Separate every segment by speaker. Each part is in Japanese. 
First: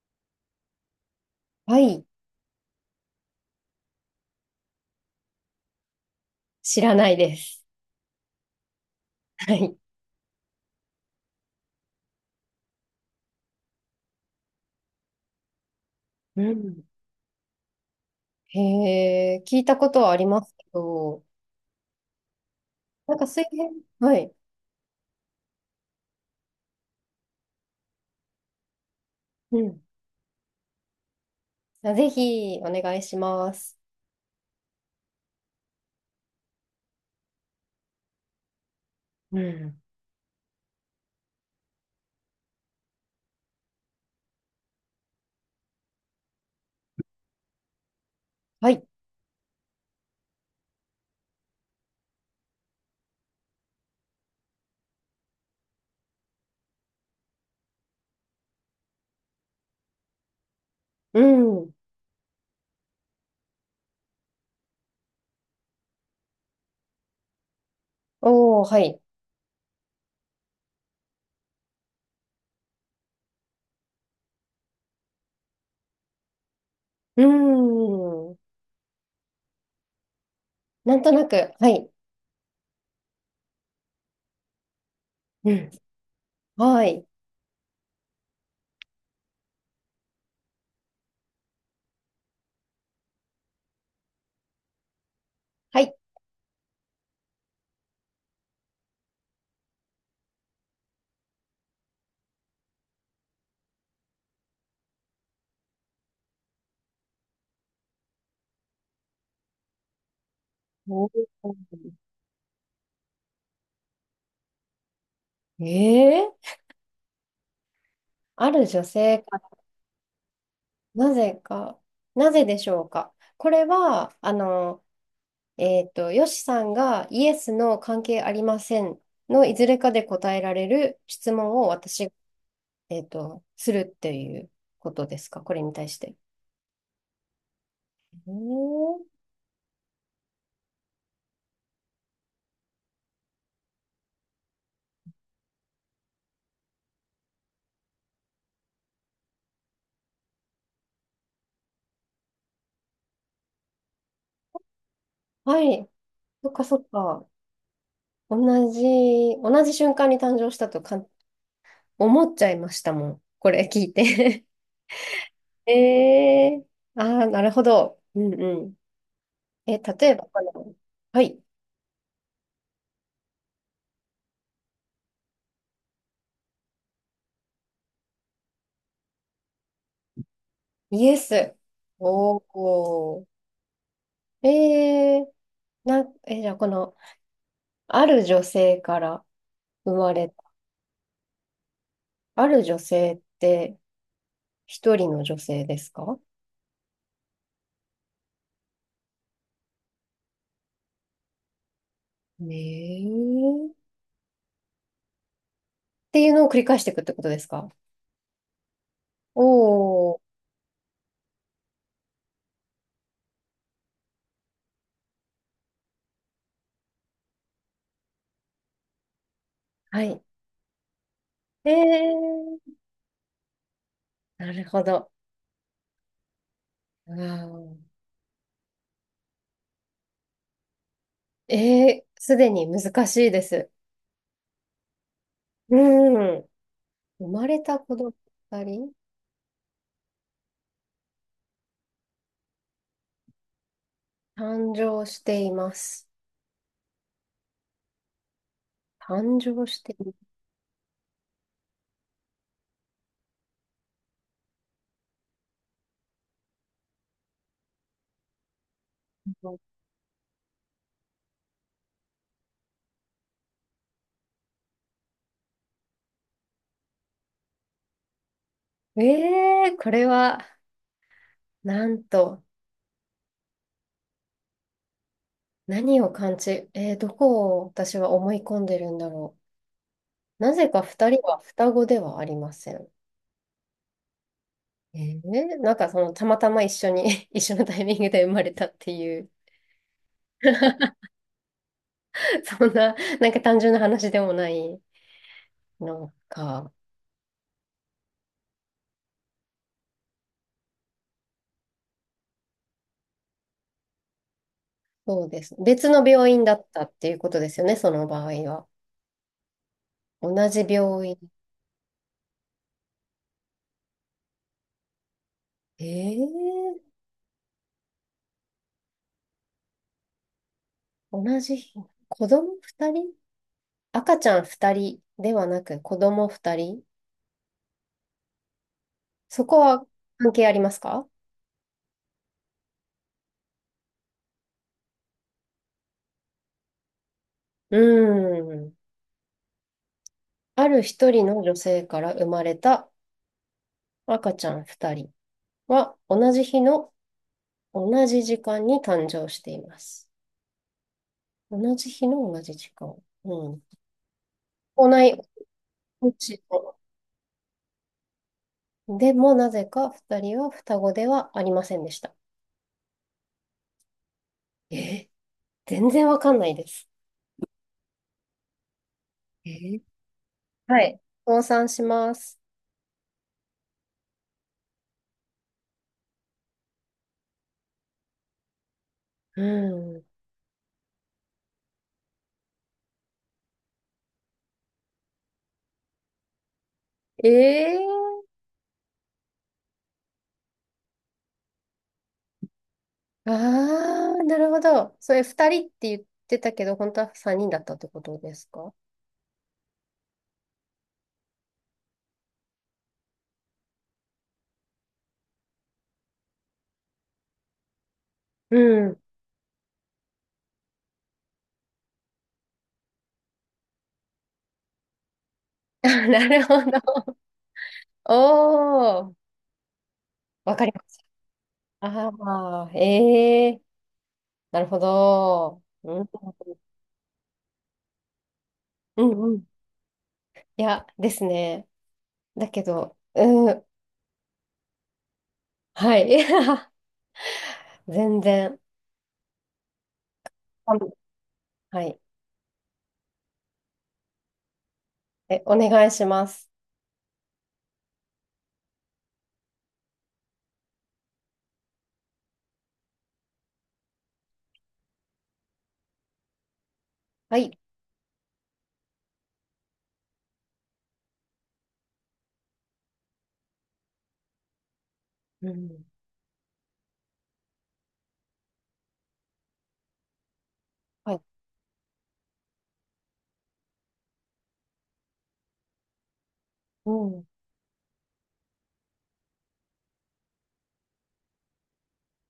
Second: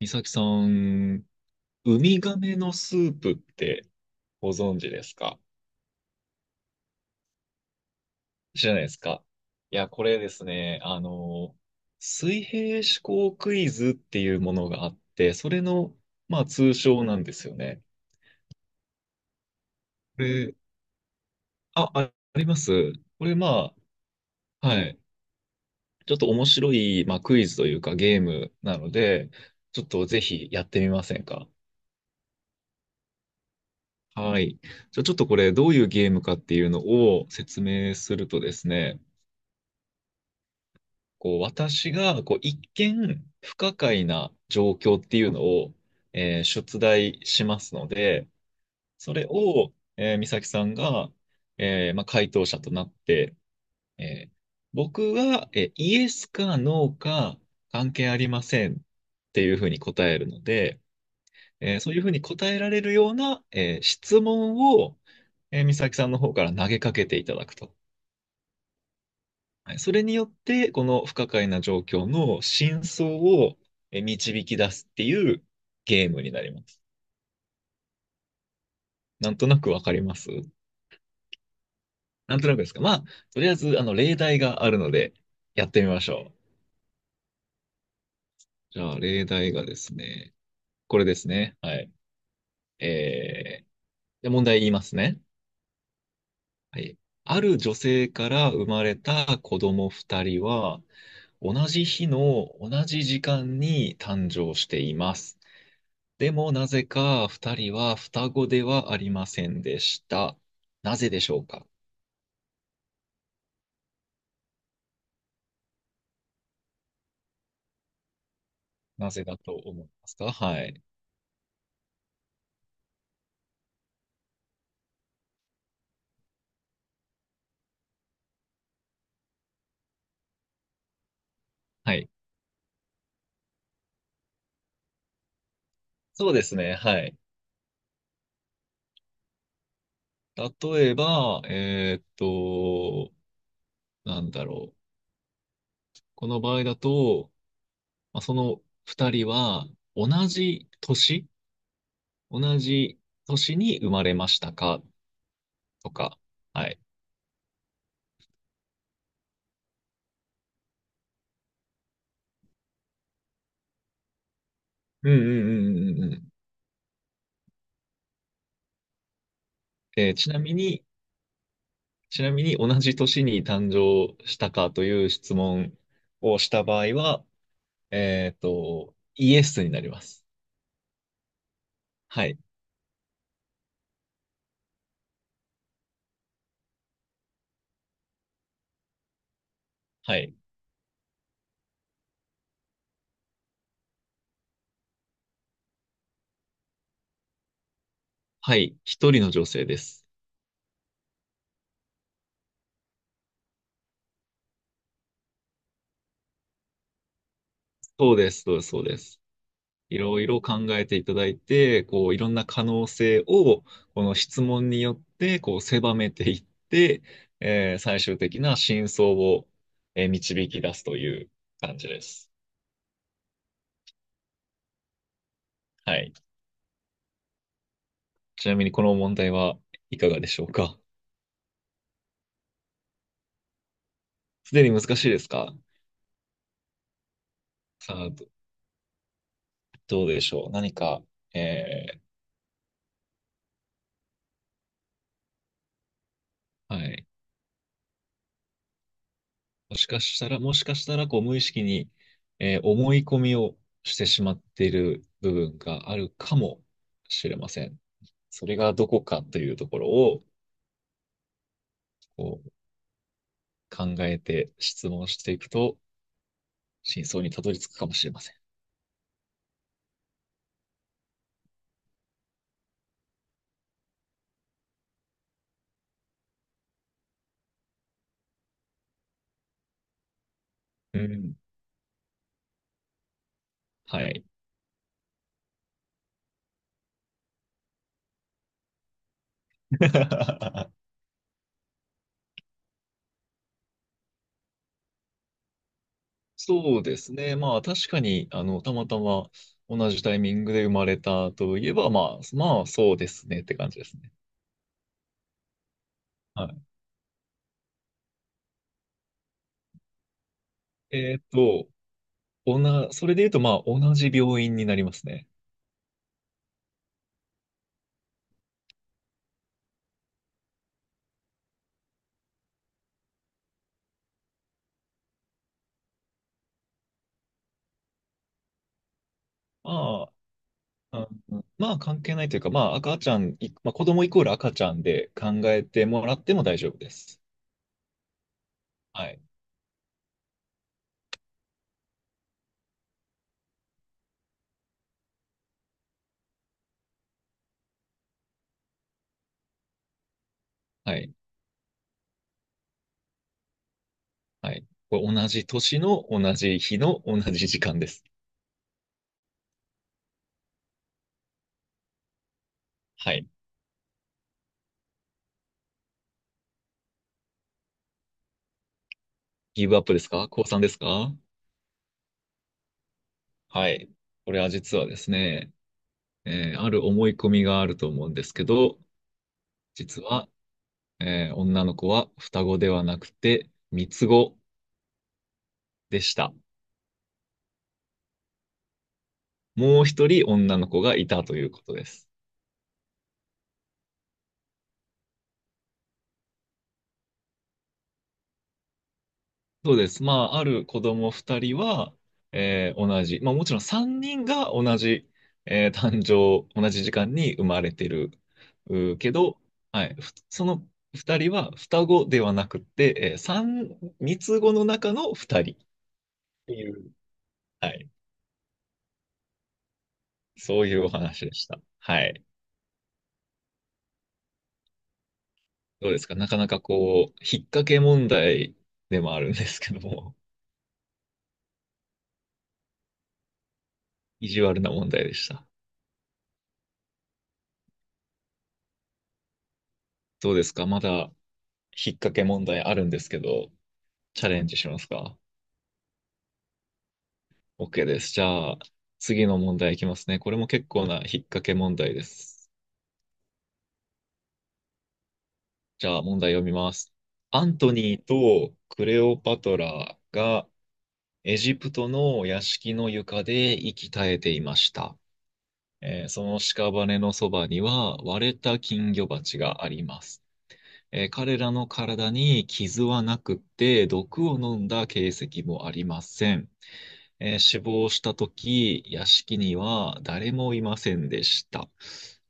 Speaker 1: 美咲さん、
Speaker 2: は
Speaker 1: ウ
Speaker 2: い。
Speaker 1: ミガメのスープってご存知ですか？
Speaker 2: 知らないです。
Speaker 1: 知らないですか？
Speaker 2: はい。
Speaker 1: いや、これですね、あの、水平思考クイズっていうものがあって、それの、ま
Speaker 2: う
Speaker 1: あ、通
Speaker 2: ん。
Speaker 1: 称なんですよね。
Speaker 2: へえ、聞いたことはあ
Speaker 1: こ
Speaker 2: ります
Speaker 1: れ、
Speaker 2: けど、
Speaker 1: あります。
Speaker 2: なん
Speaker 1: こ
Speaker 2: か
Speaker 1: れ、
Speaker 2: 水平、はい。
Speaker 1: はい。ちょっと面白い、まあ、クイズというかゲームなので、
Speaker 2: うん。
Speaker 1: ちょっとぜひやってみませんか？
Speaker 2: あ、ぜひお願いします。
Speaker 1: はい。じゃあちょっとこれ、どういうゲームかっていうのを説明するとですね、
Speaker 2: うん。
Speaker 1: こう、私が、こう、一見不可解な状況っていうのを、出題しますので、
Speaker 2: はい。
Speaker 1: それを、美咲さんが、まあ、回答者となって、えー僕が、イエスかノーか関係ありませんっていうふうに答えるので、
Speaker 2: うん。
Speaker 1: そういうふうに答えられるような、質問を、美咲さんの方から投げかけていただくと。
Speaker 2: おー、はい。
Speaker 1: はい、それによって、この不可解な状況の真相を導き出すっていうゲームになります。
Speaker 2: うん。
Speaker 1: なんとなくわかります
Speaker 2: なんとなく、はい。
Speaker 1: なんとなくですか。まあ、とりあえず、あの、例題があるので、
Speaker 2: う
Speaker 1: や
Speaker 2: ん。
Speaker 1: ってみましょう。
Speaker 2: はい。
Speaker 1: じゃあ、例題がですね、これですね。はい。えー、じゃあ問題言いますね。
Speaker 2: はい。
Speaker 1: はい。ある女性から生まれた子供二人は、同じ日の同じ時間に誕生しています。でもなぜか二人は双子ではありませんでした。な
Speaker 2: お
Speaker 1: ぜで
Speaker 2: ー、
Speaker 1: しょうか？
Speaker 2: ええ、ある女
Speaker 1: な
Speaker 2: 性
Speaker 1: ぜだ
Speaker 2: か、
Speaker 1: と思いますか？はい。
Speaker 2: なぜか、なぜでしょうか。これは、あの、えっと、よしさんがイエスの関係ありませんのいずれかで答えられる質問を
Speaker 1: はい。
Speaker 2: 私、えっと、するっていうことですか、これに対して。
Speaker 1: そうですね。はい。
Speaker 2: えー、
Speaker 1: 例えば、なんだろう。この場合だと、まあ、その二人は同じ年同じ年に生まれましたか？
Speaker 2: はい。
Speaker 1: とか。
Speaker 2: そっか
Speaker 1: は
Speaker 2: そ
Speaker 1: い。
Speaker 2: っか。同じ、同じ瞬間に誕生したとか、ん、思っちゃいましたもん。これ聞いて。
Speaker 1: うんう んうんうんうんうん。
Speaker 2: えああ、なるほど。うんうん。え、例えば、
Speaker 1: ちな
Speaker 2: あ
Speaker 1: み
Speaker 2: の、
Speaker 1: に、
Speaker 2: はい。
Speaker 1: ちなみに同じ年に誕生したかという質問をした場合は、えっと、イエスになります。
Speaker 2: イエス。
Speaker 1: はい。
Speaker 2: おお。えー、な、え、じゃあこの、ある女性から生ま
Speaker 1: は
Speaker 2: れ
Speaker 1: い。
Speaker 2: た。ある女性って一人の女性ですか？
Speaker 1: はい。一人の女性です。
Speaker 2: ねえ。っていうのを繰り返していくってことですか？
Speaker 1: そうです。そうです。そうです。い
Speaker 2: おー。
Speaker 1: ろいろ考えていただいて、こう、いろんな可能性を、この質問によって、こう、狭めていって、最終的な真相を、
Speaker 2: はい。
Speaker 1: 導き出すという
Speaker 2: え
Speaker 1: 感じです。
Speaker 2: ー、なるほど。
Speaker 1: はい。
Speaker 2: うん。
Speaker 1: ちなみにこの問題はいかがでしょうか？
Speaker 2: えー、すでに難しいです。
Speaker 1: すでに難しいですか？
Speaker 2: うん。生まれた
Speaker 1: さ
Speaker 2: 子
Speaker 1: あ、
Speaker 2: 供二人、
Speaker 1: どうでしょう。何か、え
Speaker 2: 誕生しています。
Speaker 1: はい。
Speaker 2: 誕生
Speaker 1: も
Speaker 2: し
Speaker 1: し
Speaker 2: て
Speaker 1: か
Speaker 2: い
Speaker 1: したら、もしかしたら、こう、無意識に、思い込みをしてしまっている部分があるかもしれません。それがどこかとい
Speaker 2: ま
Speaker 1: うと
Speaker 2: す。
Speaker 1: ころを、こう、考えて質問していくと、真相にたどり着くかもしれません。
Speaker 2: えー、これは、なんと、何を感じ、えー、どこを私は思い込んでるんだろなぜか
Speaker 1: う
Speaker 2: 二人
Speaker 1: ん。
Speaker 2: は双子ではありません。
Speaker 1: はい。
Speaker 2: えー、なんかそのたまたま一緒に 一緒のタイミングで生まれたっていう。 そんな、なんか単純な話でもない、なんか、
Speaker 1: そうですね。まあ、確かに、あの、たまたま同じタイミングで生まれたといえば、まあ、まあ、そうですねって感じですね。
Speaker 2: そうです。別の病院
Speaker 1: は
Speaker 2: だっ
Speaker 1: い、
Speaker 2: たっていうことですよね、その場合は。同じ病
Speaker 1: え
Speaker 2: 院。
Speaker 1: ーっと、それで言うと、まあ、同じ病院になりますね。
Speaker 2: えー、同じ日、子供二人、赤ちゃん二人ではなく子供二人、そこ
Speaker 1: ま
Speaker 2: は関係あります
Speaker 1: あ、
Speaker 2: か？
Speaker 1: まあ、関係ないというか、まあ、赤ちゃん、いまあ、子供イコール赤ちゃんで考えてもらっても大丈夫です。
Speaker 2: うーん。
Speaker 1: はい。
Speaker 2: ある一人の女性から生まれた赤ちゃん2人は同じ日の同じ時間に誕生しています。
Speaker 1: はい。
Speaker 2: 同じ日の同じ時間。うん。
Speaker 1: はい。
Speaker 2: 同
Speaker 1: これ
Speaker 2: い
Speaker 1: 同じ年の同
Speaker 2: 年
Speaker 1: じ日の同じ時間です。
Speaker 2: の、でもなぜか2人は双子ではありませんでした。
Speaker 1: はい。
Speaker 2: えー、全然わかんないです。え
Speaker 1: ギブア
Speaker 2: ー、
Speaker 1: ップですか？降参です
Speaker 2: はい。
Speaker 1: か？
Speaker 2: 倒産します。
Speaker 1: はい。これは実はですね、ある思い込みがあると思うんですけど、
Speaker 2: う
Speaker 1: 実
Speaker 2: ん。
Speaker 1: は、女の子は双子ではなくて三つ子でした。
Speaker 2: えー、
Speaker 1: もう一人女の子がいたということです。
Speaker 2: ああ、なるほど。それ2人って言ってたけど、本当は3人だったってことですか？
Speaker 1: そうです。まあ、ある子供二人は、同じ、まあもちろん三人が同じ、誕生、同じ時間に生まれてる
Speaker 2: うん。
Speaker 1: けど、はい、その二人は双子ではなくて、三つ子の中の二人っ
Speaker 2: なる
Speaker 1: て
Speaker 2: ほ
Speaker 1: いう、
Speaker 2: ど。
Speaker 1: はい、
Speaker 2: おー、わ
Speaker 1: そ
Speaker 2: か
Speaker 1: う
Speaker 2: り
Speaker 1: い
Speaker 2: ま
Speaker 1: うお
Speaker 2: す。
Speaker 1: 話でした。は
Speaker 2: ああ、
Speaker 1: い。
Speaker 2: まあ、ええ、なるほど。
Speaker 1: どうで
Speaker 2: う
Speaker 1: す
Speaker 2: ん、
Speaker 1: か？なかなかこう、引っ掛け問題で
Speaker 2: う
Speaker 1: もあ
Speaker 2: ん
Speaker 1: るん
Speaker 2: う
Speaker 1: で
Speaker 2: ん。
Speaker 1: すけども、
Speaker 2: いや、ですね。だけど、うん、
Speaker 1: 意地悪な問題でした。
Speaker 2: はい。全然。
Speaker 1: どうですか？
Speaker 2: あ
Speaker 1: ま
Speaker 2: の、
Speaker 1: だ引
Speaker 2: は
Speaker 1: っ
Speaker 2: い。
Speaker 1: 掛け問題あるんですけど、チャレンジしますか？
Speaker 2: え、お願いします。
Speaker 1: OK です。じゃあ、次の問題いきますね。これも結構な引っ掛け問題です。じゃあ、問題読みます。
Speaker 2: は
Speaker 1: アン
Speaker 2: い。
Speaker 1: トニーとクレオパトラがエジプトの屋敷の床で息絶えていました。
Speaker 2: うん。
Speaker 1: その屍のそばには割れた金魚鉢があります。
Speaker 2: はい。
Speaker 1: 彼らの体に傷はなくって毒を飲んだ形跡もありません。
Speaker 2: うん。
Speaker 1: 死亡したとき、屋敷には誰もいませんでした。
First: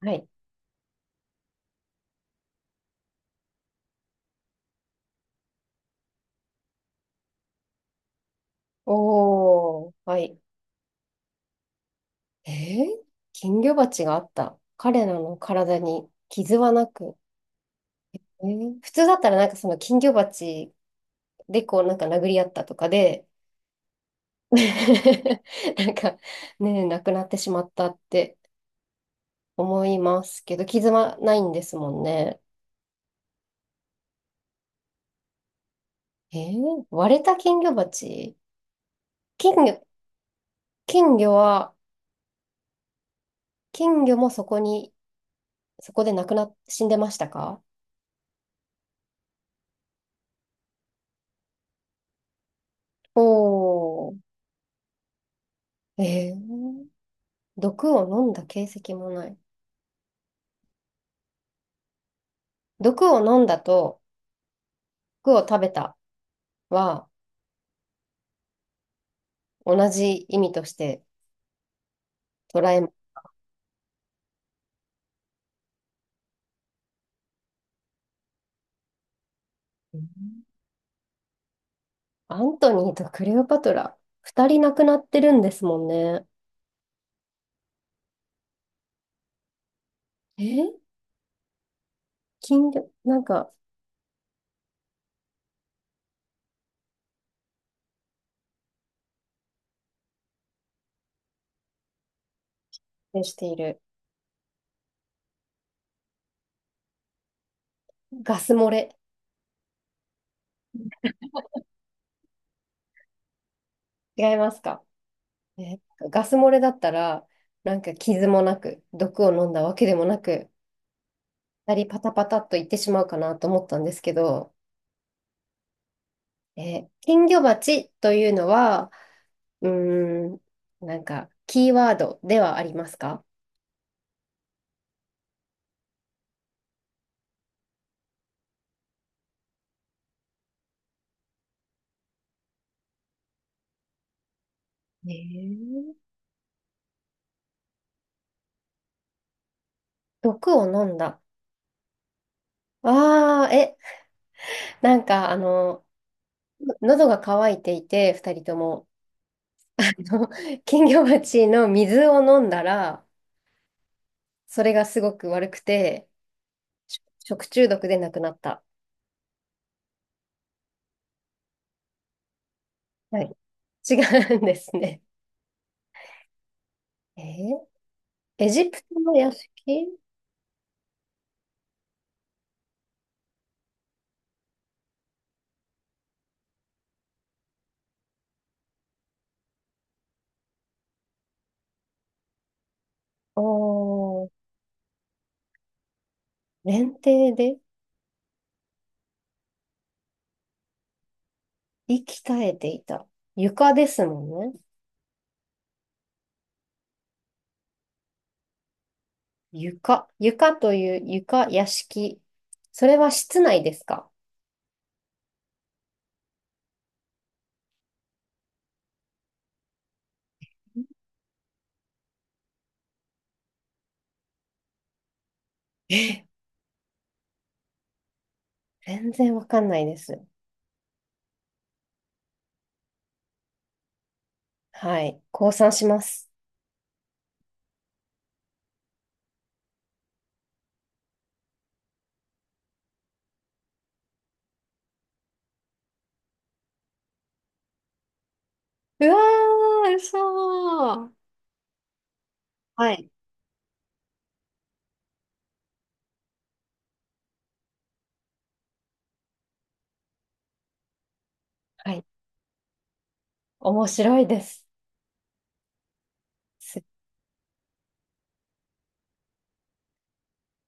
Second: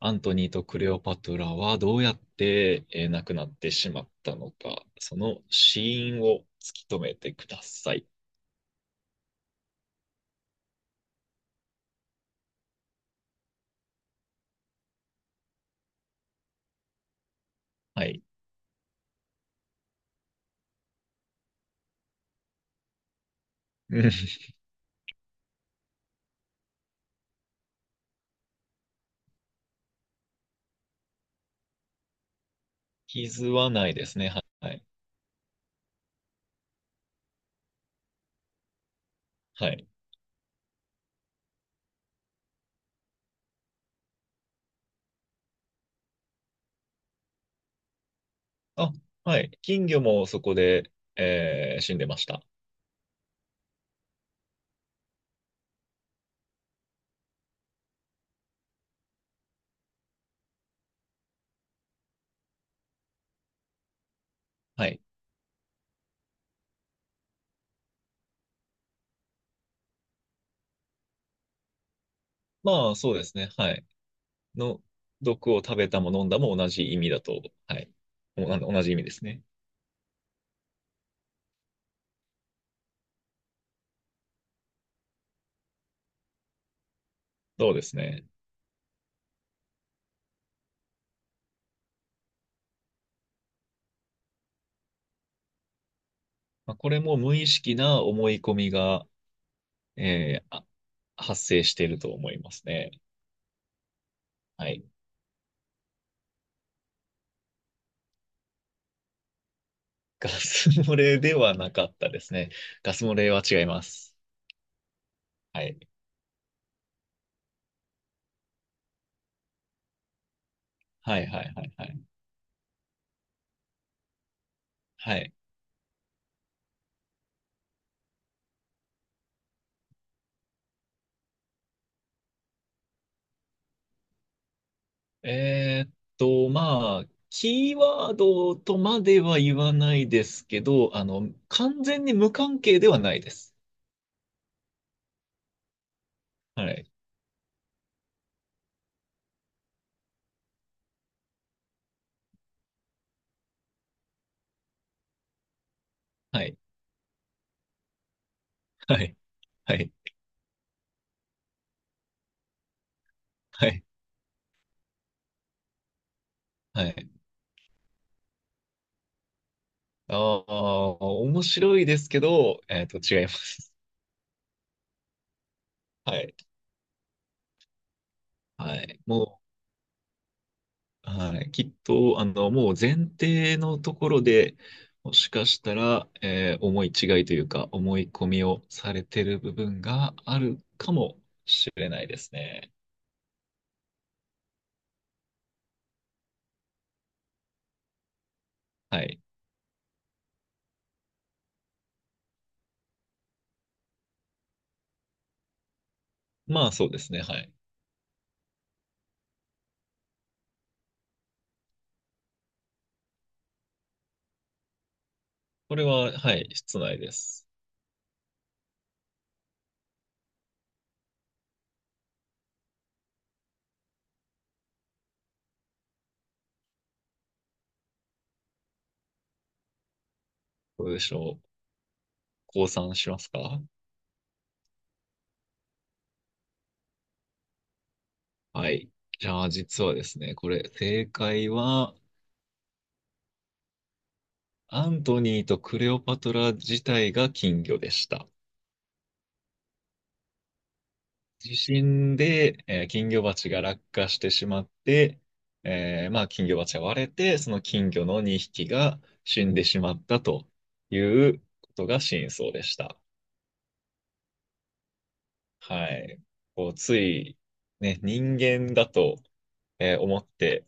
Speaker 2: は
Speaker 1: アン
Speaker 2: い。
Speaker 1: トニーとクレオパトラはどうやって、亡くなってしまったのか、その死因を突き止めてください。
Speaker 2: おー、はい。えー、金魚鉢があった。彼らの体に傷はなく。
Speaker 1: はい。
Speaker 2: えー、普通だったらなんかその金魚鉢でこうなんか殴り合ったとかで、
Speaker 1: うん、
Speaker 2: なんか、ね、なくなってしまったって思いますけど、傷はないんですもんね。
Speaker 1: 傷はないですね。はい。
Speaker 2: えー、割れた金魚鉢、金
Speaker 1: は
Speaker 2: 魚、
Speaker 1: い。
Speaker 2: 金魚は、金魚もそこに、そこで亡くなっ、死んでましたか？
Speaker 1: あ、はい。金魚もそこで、死んでました。
Speaker 2: おー、えー、毒を飲んだ形跡もない。毒を飲んだと、
Speaker 1: はい。
Speaker 2: 毒を食べたは同じ意味として捉えま
Speaker 1: まあ、
Speaker 2: す。
Speaker 1: そうですね。はい。の、毒を食べたも飲んだも同じ意味だと、はい。あの、同じ意味ですね。
Speaker 2: うん。アントニーとクレオパトラ、二人亡くなってるんですもんね。
Speaker 1: そうですね。
Speaker 2: え、金魚、なんか、
Speaker 1: まあ、これも無意識な思い込みが、えーあ発生していると思いますね。
Speaker 2: ね、している。
Speaker 1: はい。
Speaker 2: ガス漏れ。
Speaker 1: ガス漏れではなかったですね。ガス漏れは違います。
Speaker 2: 違いますか？
Speaker 1: は
Speaker 2: え、
Speaker 1: い。
Speaker 2: ガス漏れだったら、なんか傷もなく、毒を飲んだわけでもなく、
Speaker 1: はいはいはい
Speaker 2: 二
Speaker 1: は
Speaker 2: 人
Speaker 1: い。
Speaker 2: パタパタっといってしまうかなと思ったんですけど、
Speaker 1: はい。
Speaker 2: え、金魚鉢というのは、うーん、なんか、キーワードではありますか？
Speaker 1: えーっと、まあ、キーワードとまでは言わないですけど、あの、完全に無関係ではないです。
Speaker 2: えー、
Speaker 1: はい。
Speaker 2: 毒を飲んだ。ああ、え、なんか、あの、
Speaker 1: はい。
Speaker 2: 喉が渇いていて、二人とも。
Speaker 1: はい。はい。
Speaker 2: の、金魚鉢の水を飲んだら、
Speaker 1: はい。
Speaker 2: それがすごく悪くて、
Speaker 1: は
Speaker 2: し、
Speaker 1: い。
Speaker 2: 食中毒で亡くなった。
Speaker 1: ああ、面白いですけど、えーっと、違
Speaker 2: は
Speaker 1: いま
Speaker 2: い。
Speaker 1: す。
Speaker 2: 違うんですね。
Speaker 1: はい。
Speaker 2: えー、エジ
Speaker 1: は
Speaker 2: プト
Speaker 1: い。
Speaker 2: の屋
Speaker 1: もう、
Speaker 2: 敷。
Speaker 1: はい、きっと、あの、もう前提のところで、もしかしたら、思い違いというか、思い込みをされてる部分があるかもしれないですね。
Speaker 2: おー、連帝で
Speaker 1: はい。
Speaker 2: 息絶えていた。床ですもんね。
Speaker 1: まあ、そうですね。はい。
Speaker 2: 床。床という床、屋敷。それは室内ですか？
Speaker 1: これは、はい、室内です。
Speaker 2: え、全然わかんないです。
Speaker 1: どうでしょう。降参しますか？
Speaker 2: はい。降参します。
Speaker 1: はい。じゃあ、実はですね、これ、正解は、アントニーとクレオパトラ自体が金魚でした。
Speaker 2: うわー、嘘ー。
Speaker 1: 地震で、
Speaker 2: は
Speaker 1: 金
Speaker 2: い。
Speaker 1: 魚鉢が落下してしまって、まあ、金魚鉢が割れて、その金魚の2匹が死んでしまったということ
Speaker 2: は
Speaker 1: が
Speaker 2: い、
Speaker 1: 真相でした。
Speaker 2: 面白いです。
Speaker 1: はい。こう、
Speaker 2: す
Speaker 1: つい、ね、人間だと、思って、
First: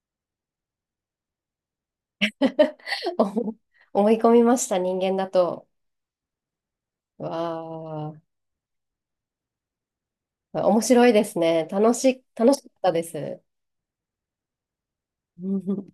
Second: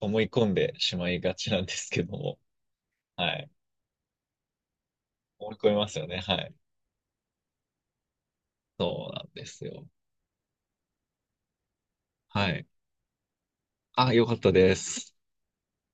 Speaker 1: 思い込んでしまいがちなんですけども、はい。
Speaker 2: 思、思い込みました、人間だ
Speaker 1: 思い
Speaker 2: と。
Speaker 1: 込みますよね。はい。
Speaker 2: わ
Speaker 1: そうなんですよ。
Speaker 2: あ、面白いですね。楽し、
Speaker 1: は
Speaker 2: 楽し
Speaker 1: い。
Speaker 2: かったです。
Speaker 1: あ、よかったです。
Speaker 2: うん